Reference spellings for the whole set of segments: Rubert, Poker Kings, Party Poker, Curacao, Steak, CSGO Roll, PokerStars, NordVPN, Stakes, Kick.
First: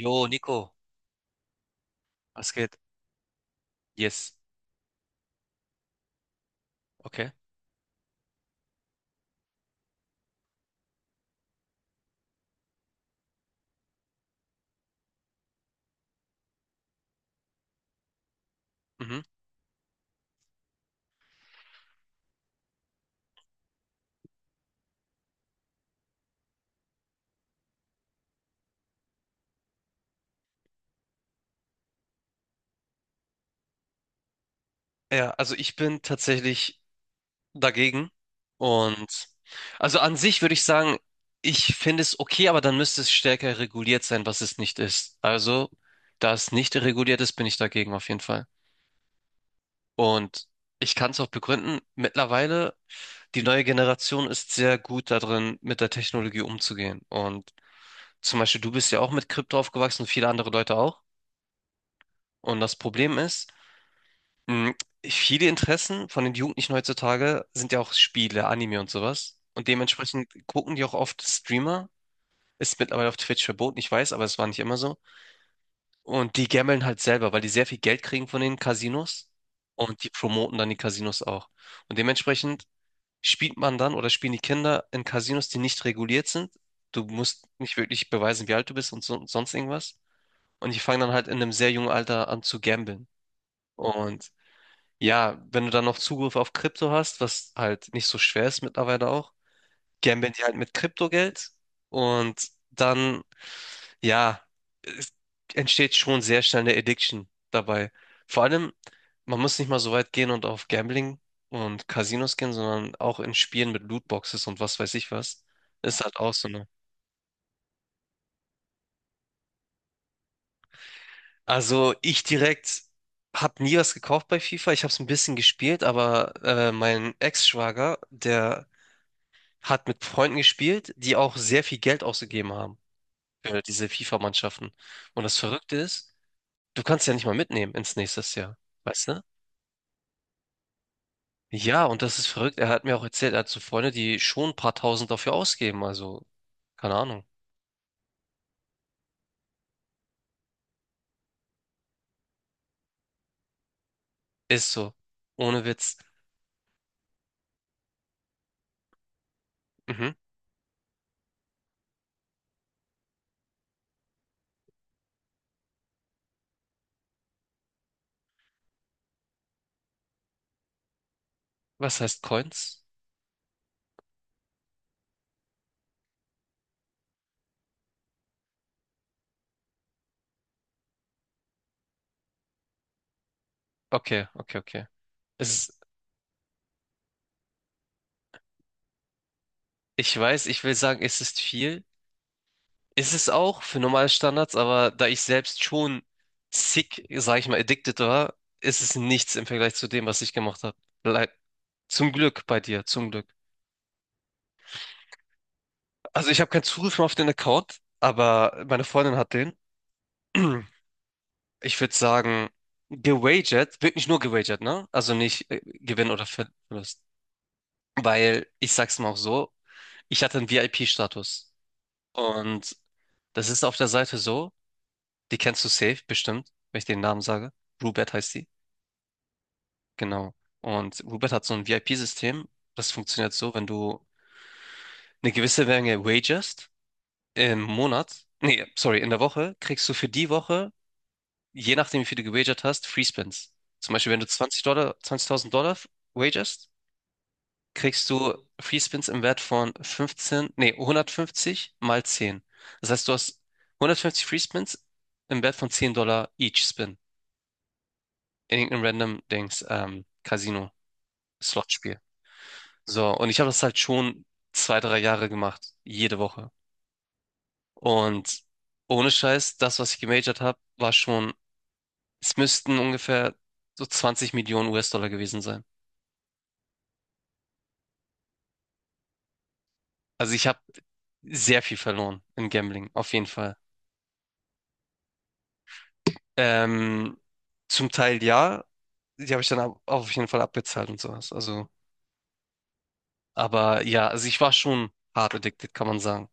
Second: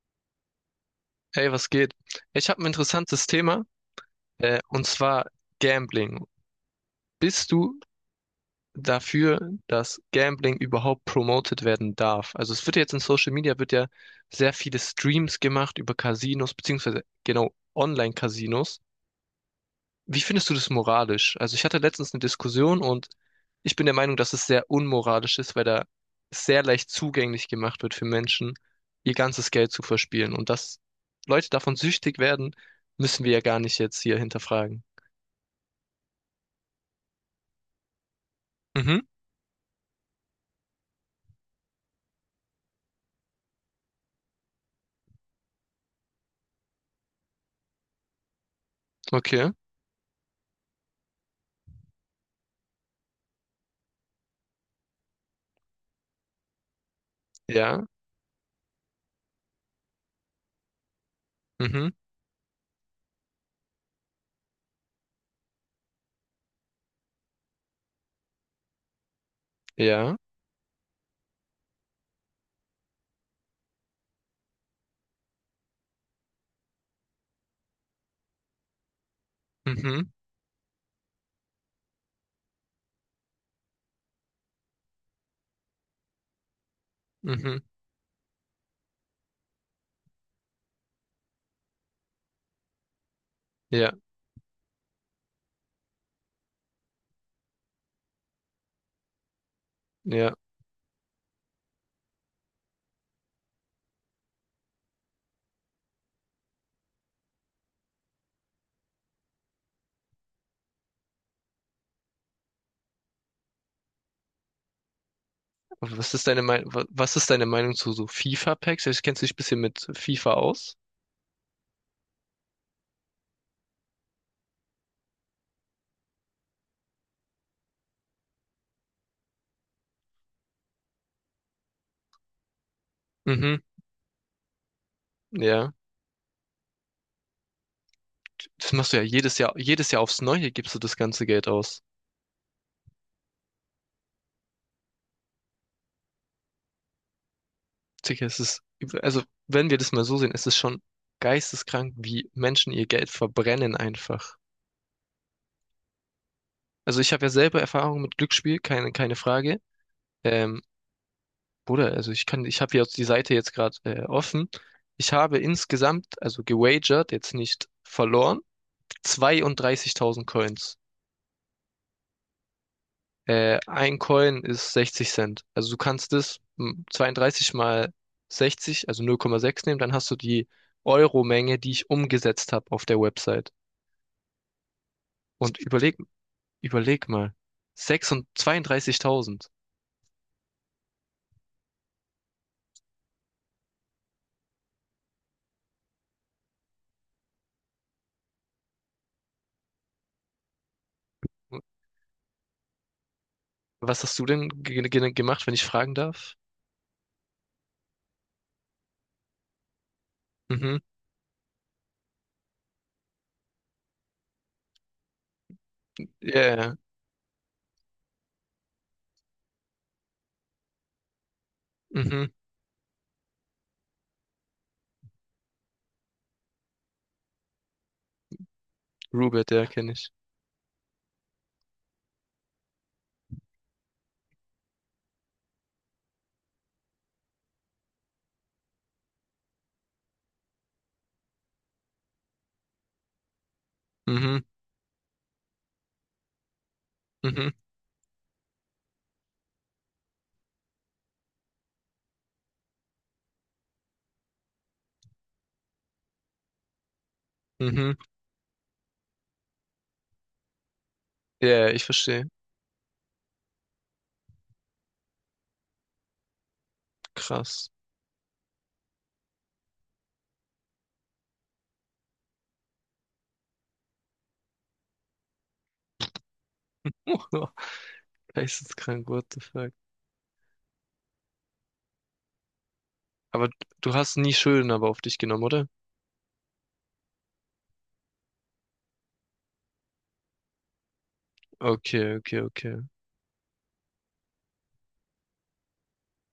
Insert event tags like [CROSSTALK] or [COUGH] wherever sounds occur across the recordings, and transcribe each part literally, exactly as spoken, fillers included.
Jo, Nico, Hey, was geht? Ich was habe ein geht? interessantes Thema, Yes. äh, und zwar Gambling. Okay. Bist du dafür, dass Gambling überhaupt promoted werden darf? Also es wird ja jetzt in Social Media wird ja sehr viele Streams gemacht über Casinos, beziehungsweise genau Online-Casinos. Mhm. Wie findest du das moralisch? Also ich hatte letztens eine Diskussion und ich bin der Meinung, dass es sehr unmoralisch ist, weil da sehr leicht zugänglich gemacht wird für Menschen, ihr ganzes Geld zu verspielen. Und dass Leute davon süchtig werden, müssen wir ja gar nicht jetzt hier hinterfragen. Ja, also ich bin tatsächlich dagegen. Mhm, Und also an sich würde ich sagen, ich finde es okay, aber dann müsste es stärker reguliert sein, was es nicht ist. Also, da es nicht reguliert ist, bin ich dagegen auf jeden Fall. okay. Und ich kann es auch begründen, mittlerweile, die neue Generation ist sehr gut darin, mit der Technologie umzugehen. Und Ja, zum Beispiel, du bist ja auch mit Krypto aufgewachsen und viele andere Leute auch. mhm, Und das Problem ist. Mhm. Viele Interessen von den Jugendlichen heutzutage sind ja auch Spiele, Anime und sowas. Und ja, dementsprechend gucken die auch oft Streamer. Ist mittlerweile auf Twitch verboten, ich weiß, aber es war nicht immer so. Und die gamblen halt selber, weil die sehr viel Geld kriegen von den Casinos. Und mhm, die promoten dann die Casinos auch. Und dementsprechend spielt man dann oder spielen die Kinder in Casinos, die nicht reguliert sind. Du musst mhm, nicht wirklich beweisen, wie alt du bist und so, sonst irgendwas. Und die fangen dann halt in einem sehr jungen Alter an zu gamblen. ja, Und ja, wenn du dann noch Zugriff auf Krypto hast, was halt nicht so schwer ist mittlerweile auch, gambeln ja. die halt mit Kryptogeld und dann, ja, es entsteht schon sehr schnell eine Addiction dabei. Vor allem, man muss nicht mal so weit gehen und auf Gambling und Casinos gehen, sondern auch in Spielen mit Lootboxes und was weiß ich was. Ist Was halt ist auch deine so eine. Meinung, was ist deine Meinung zu so FIFA-Packs? Ich Kennst du dich ein bisschen mit FIFA aus? Also ich direkt habe nie was gekauft bei FIFA. Ich habe es ein bisschen gespielt, aber äh, mein Ex-Schwager, der hat mit Freunden gespielt, die auch sehr viel Geld ausgegeben haben Mhm, für diese FIFA-Mannschaften. Und das ja. Verrückte ist, du kannst ja nicht mal mitnehmen ins nächste Jahr, Das machst du ja weißt du? jedes Jahr, jedes Jahr aufs Neue gibst du das ganze Geld aus. Ja, und das ist verrückt. Er hat mir auch erzählt, er hat so Freunde, die schon ein paar Tausend dafür ausgeben. Also, keine Ahnung. Sicher, es ist, also wenn wir das mal so sehen, es ist schon geisteskrank, wie Menschen ihr Geld verbrennen einfach. Ist so. Ohne Witz. Also ich habe ja selber Erfahrung mit Glücksspiel, keine, keine Frage. Mhm. Ähm, Bruder, also ich kann, ich habe hier jetzt die Seite jetzt gerade äh, offen. Ich habe insgesamt, also gewagert, jetzt nicht verloren, zweiunddreißigtausend Coins. Was heißt Coins? Äh, ein Coin ist sechzig Cent. Also du kannst das m, zweiunddreißig mal sechzig, also null Komma sechs nehmen, dann hast du die Euro-Menge, die ich umgesetzt habe auf der Website. Okay, okay, okay. Und Es ist, überleg, überleg mal, sechsunddreißig zweiunddreißigtausend. ich weiß, ich will sagen, es ist viel, ist es auch für normale Standards, aber da ich selbst schon sick, sag ich mal, addicted war, ist es nichts im Vergleich zu dem, was ich gemacht habe. Leid. Zum Glück bei dir, zum Glück. Was hast du denn ge ge gemacht, wenn ich fragen Also darf? ich habe keinen Zugriff mehr auf den Account, aber meine Freundin hat den. [CLEARS THROAT] Mhm. Ich würde sagen, gewagert, wirklich nur gewagert, ne? Also nicht äh, Gewinn oder Ver- Ja, ja. Verlust. Weil, ich sag's mal auch so, ich hatte einen V I P-Status. Mhm. Und das ist auf der Seite so, die kennst du safe, bestimmt, wenn ich den Namen sage. Rubert heißt die. Rubert, ja, kenne ich. Genau. Und Uber hat so ein V I P-System. Das funktioniert so, wenn du eine gewisse Menge wagerst im Monat, nee, sorry, in der Woche, kriegst du für die Woche, je nachdem, wie viel du gewagert hast, Free Spins. Zum Beispiel, wenn du Mhm, zwanzig Dollar, zwanzigtausend Dollar wagerst, mhm, kriegst du Free Spins im Wert von fünfzehn, nee, hundertfünfzig mal zehn. Das heißt, du hast hundertfünfzig Free Spins im Wert von zehn Dollar each Spin mhm. in irgendeinem random Dings, ähm, Ja, ja, ich Casino-Slot-Spiel. verstehe. So, und ich habe das halt schon zwei, drei Jahre gemacht, jede Woche. Krass. Und ohne Scheiß, das, was ich gemajort habe, war schon, es müssten ungefähr so zwanzig Millionen U S-Dollar gewesen sein. [LAUGHS] Geisteskrank, what the fuck. Also ich habe sehr viel verloren im Gambling, auf jeden Aber Fall. du hast nie Schulden aber auf dich genommen, oder? Ähm, zum Teil ja, die habe ich dann ab- auf jeden Fall abbezahlt und sowas. Also, Okay, okay, okay. aber ja, also ich war schon hart addicted, kann man sagen.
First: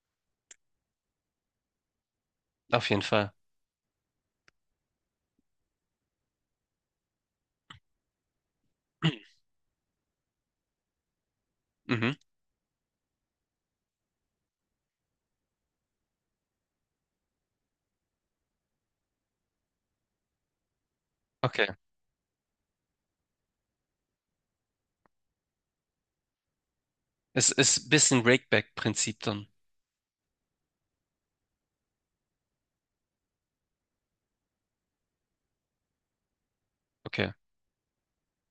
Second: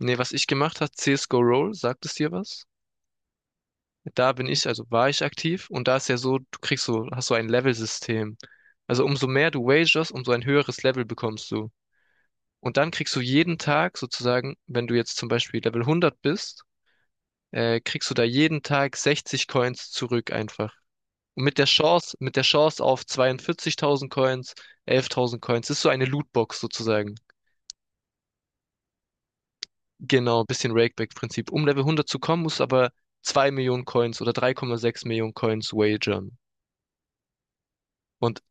Nee, was ich gemacht habe, C S G O Roll, sagt es dir was? Auf jeden Fall. Da bin ich, also war ich aktiv und da ist ja so, du kriegst so, hast so ein Level-System. Also umso [CLEARS THROAT] mehr du wagerst, umso ein höheres Level bekommst du. Mhm, Und dann kriegst du jeden Tag sozusagen, wenn du jetzt zum Beispiel Level hundert bist, äh, kriegst du da jeden Tag sechzig Coins zurück einfach. Und mit der okay. Chance, mit der Chance auf zweiundvierzigtausend Coins, elftausend Coins, das ist so eine Lootbox sozusagen. Es ist ein bisschen Rakeback-Prinzip dann. Genau, bisschen Rakeback-Prinzip. Um Level hundert zu kommen, musst du aber zwei Millionen Coins oder drei Komma sechs Millionen Coins wagern. Okay. Und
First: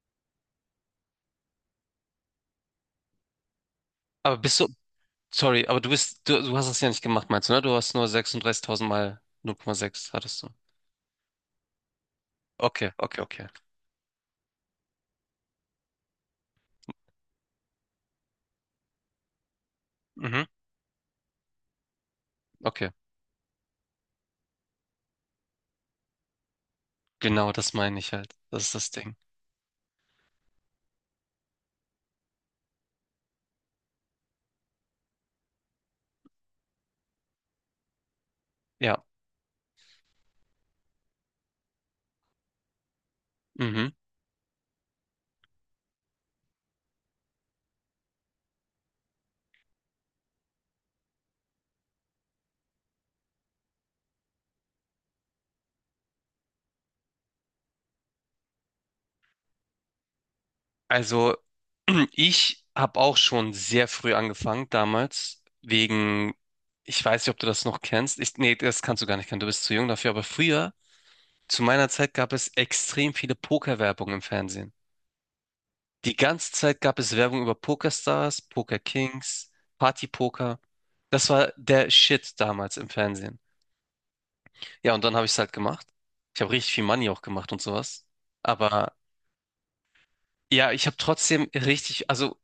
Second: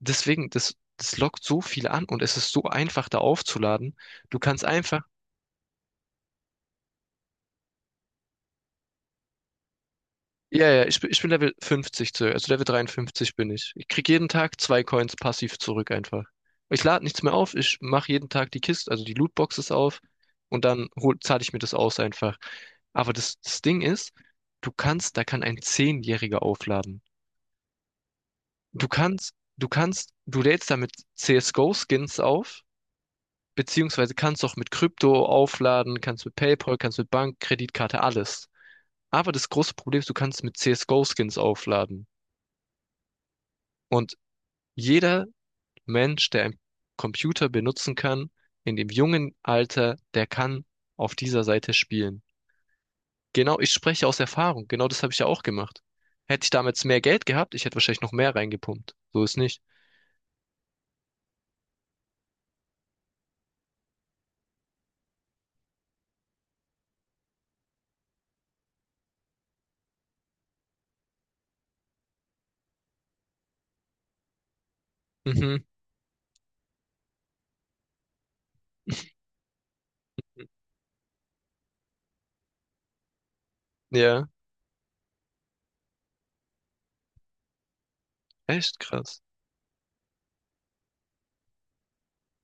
deswegen, das, das lockt so viele an und es ist so einfach, da aufzuladen. Aber Du bist kannst du einfach, Sorry, aber du bist, du, du hast das ja nicht gemacht, meinst du, ne? Du hast nur sechsunddreißigtausend mal null Komma sechs hattest du. ja, ja, ich, bin- ich bin Level fünfzig, zu- also Level Okay, okay, dreiundfünfzig okay. bin ich. Ich krieg jeden Tag zwei Coins passiv zurück einfach. Ich lade nichts mehr auf, ich mache jeden Tag die Kiste, also die Lootboxes auf Mhm, und dann hol, zahle ich mir das aus einfach. okay. Aber das, das Ding ist, du kannst, da kann ein Zehnjähriger aufladen. Genau, das meine ich halt. Das ist Du das Ding. Kannst, du kannst, du lädst damit C S G O-Skins auf, beziehungsweise kannst auch mit Krypto aufladen, kannst mit PayPal, kannst mit Bank, Kreditkarte, alles. Ja, Aber das große Problem ist, du kannst mit C S G O-Skins aufladen. mhm. Und jeder Mensch, der einen Computer benutzen kann, in dem jungen Alter, der kann auf dieser Seite spielen. Genau, ich spreche aus Erfahrung. Genau das habe ich ja auch gemacht. Hätte ich damals mehr Geld gehabt, ich hätte wahrscheinlich noch mehr reingepumpt. So ist nicht. Also, [CLEARS THROAT] ich habe auch schon sehr früh angefangen, damals, wegen, ich weiß nicht, ob du das noch kennst. Ich, nee, das kannst du gar nicht kennen, du bist zu jung dafür, aber früher, zu meiner Zeit gab es extrem viele Pokerwerbung im Fernsehen. Mhm. Die ganze Zeit gab es Werbung über PokerStars, Poker Kings, Party Poker. Das war der Shit damals im Fernsehen. Ja, Ja, und dann habe ich es halt gemacht. Ich habe richtig viel Money auch gemacht und sowas. echt Aber krass. ja, ich habe trotzdem richtig, also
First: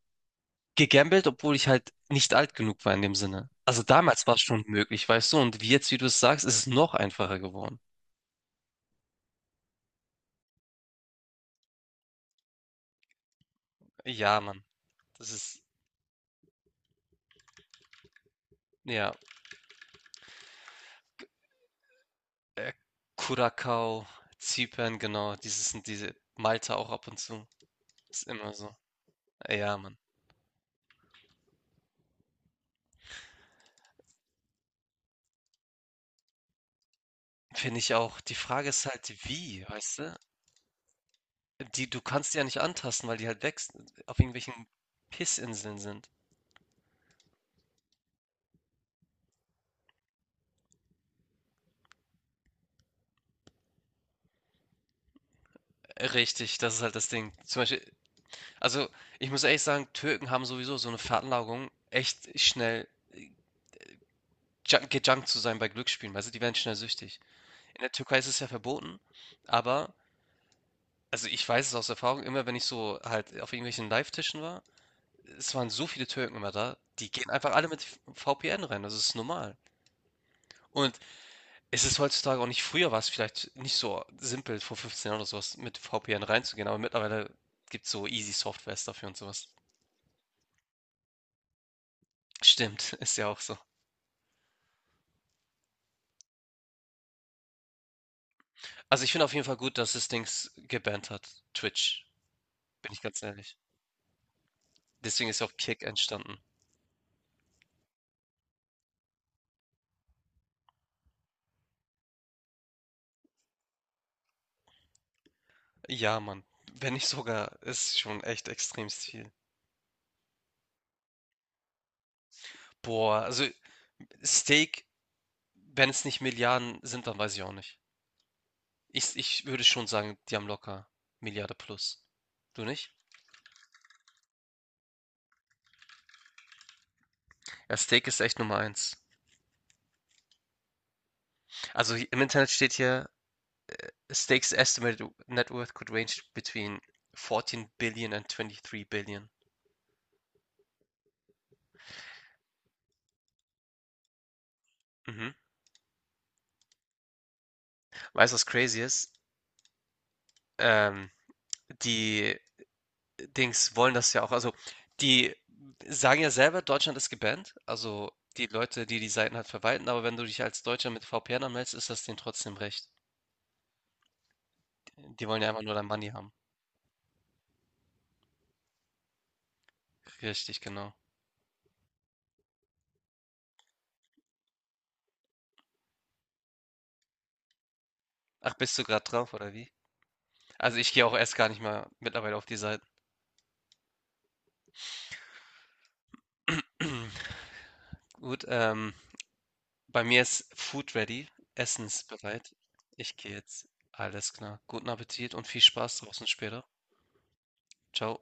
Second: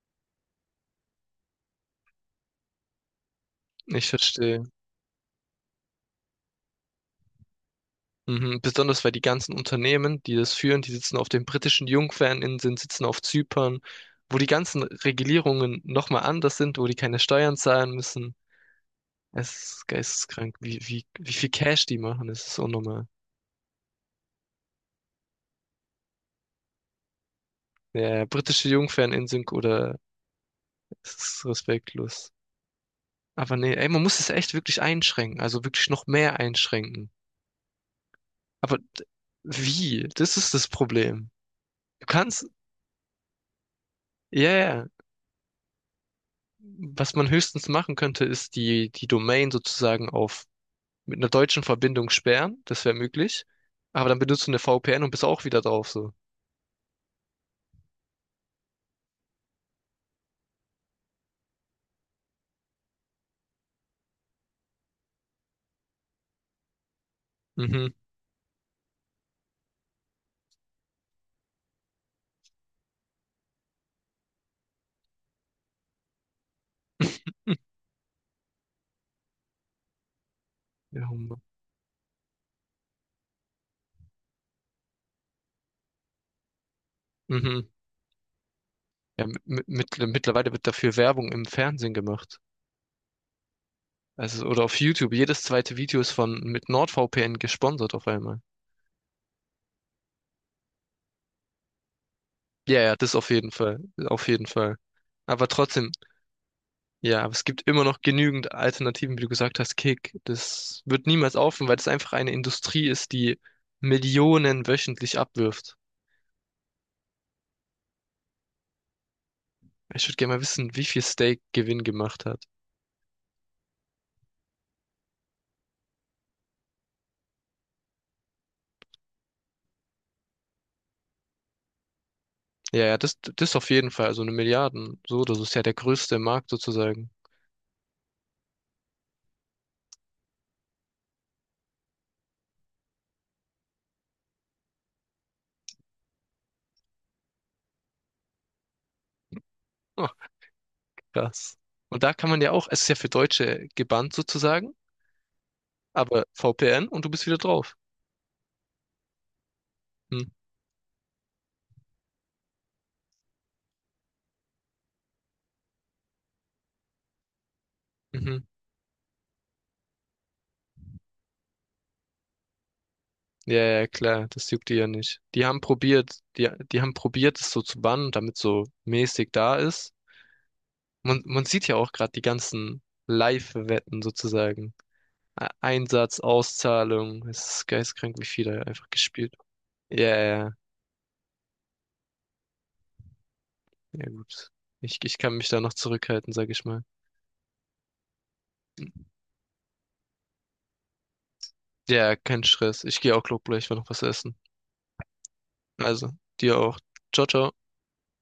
gegambelt, obwohl ich halt nicht alt genug war in dem Sinne. Also Ich damals war es schon verstehe. möglich, weißt du? Und wie jetzt, wie du es sagst, ist es noch einfacher geworden. Mhm. Besonders weil die ganzen Unternehmen, die das führen, die sitzen auf den britischen Jungferninseln, sitzen auf Zypern, wo Ja, die Mann. ganzen Das ist, Regulierungen nochmal anders sind, wo die keine Steuern zahlen müssen. ja, Es ist geisteskrank, wie, wie, wie viel Cash die machen. Es ist äh, unnormal. Curacao, Zypern, genau. Dieses sind diese Malta auch ab und zu. Ist Ja, immer britische so. Jungferninseln Ja, Mann. oder es ist respektlos. Aber nee, ey, man muss es echt wirklich einschränken, also wirklich noch mehr einschränken. Finde ich auch. Die Frage Aber ist d- halt, wie, weißt wie? du? Das ist das Problem. Die, du Du kannst die ja kannst, nicht antasten, weil die halt wächst, auf ja, irgendwelchen ja. Pissinseln sind. Was man höchstens machen könnte, ist die, die Domain sozusagen auf mit einer deutschen Verbindung sperren. Das wäre möglich. Aber dann benutzt du eine V P N und bist auch wieder drauf so. Richtig, das ist halt das Ding. Zum Beispiel, also ich muss ehrlich sagen, Türken haben sowieso so eine Veranlagung, echt schnell äh, junk- gejunkt zu sein bei Glücksspielen, weißt du, die werden schnell süchtig. In der Mhm. Türkei ist es ja verboten, aber, also ich weiß es aus Erfahrung, immer wenn ich so halt auf irgendwelchen Live-Tischen war, es waren so viele Türken immer da, die gehen [LAUGHS] einfach alle mit V P N rein, das ist normal. Und Ja, Hummer. es ist heutzutage auch nicht. Früher war es vielleicht nicht so simpel, vor fünfzehn Jahren oder so was mit V P N reinzugehen, aber mittlerweile Mhm. gibt's so easy Softwares dafür und Ja, sowas. mit, mit, mittlerweile wird dafür Werbung im Fernsehen gemacht. Stimmt, [LAUGHS] ist ja auch so. Also, oder auf YouTube. Jedes zweite Video ist von mit NordVPN gesponsert auf einmal. Also, ich finde auf jeden Fall gut, dass das Dings gebannt hat, Twitch, Ja, bin ja, ich das ganz auf jeden ehrlich. Fall. Auf jeden Fall. Deswegen ist ja Aber auch Kick trotzdem, entstanden. ja, aber es gibt immer noch genügend Alternativen, wie du gesagt hast, Kick. Das wird niemals aufhören, weil das einfach eine Industrie ist, die Millionen wöchentlich abwirft. Ja, Mann, wenn nicht sogar, ist schon echt extrem viel. Ich würde gerne mal wissen, wie viel Steak Gewinn gemacht hat. Boah, also Steak, wenn es nicht Milliarden sind, dann weiß ich auch nicht. Ich ich würde schon sagen, die haben locker Milliarde plus. Du Ja, nicht? ja, das, das auf jeden Fall, also eine Milliarden. So, das ist ja der größte Markt sozusagen. Ja, Steak ist echt Nummer eins. Also hi- im Internet steht hier, Stakes estimated net worth could range between vierzehn billion and dreiundzwanzig billion. Oh, krass. Und da kann man ja auch, es ist ja für Deutsche gebannt sozusagen, Mhm. aber V P N und du bist wieder drauf. Weißt du, was crazy ist? Hm. Ähm, die Dings wollen das ja auch. Also, die sagen ja selber, Deutschland ist gebannt. Also, Mhm. die Leute, die die Seiten halt verwalten. Aber wenn du dich als Deutscher mit V P N anmeldest, ist das denen trotzdem recht. Ja, ja, klar, das juckt die ja nicht. Die wollen Die ja einfach haben nur dein Money probiert, haben. die, die haben probiert, es so zu bannen, damit so mäßig da ist. Richtig, genau. Man, man sieht ja auch gerade die ganzen Live-Wetten sozusagen. E- Einsatz, Auszahlung, es ist geisteskrank, wie viel Ach, da bist du einfach gerade drauf, gespielt. oder wie? Ja, ja, ja, Also, ich gehe auch erst gar nicht mal mittlerweile auf die Seiten. ja, gut. Ich, ich kann mich da noch zurückhalten, sag ich mal. [CLEARS THROAT] Gut. ähm. Bei mir ist Food ready, Essen ist Ja, kein bereit. Stress. Ich gehe Ich auch, gehe glaub jetzt. gleich mal noch was Alles essen. klar. Guten Appetit und viel Spaß Also, draußen dir später. auch. Ciao, ciao. Ciao.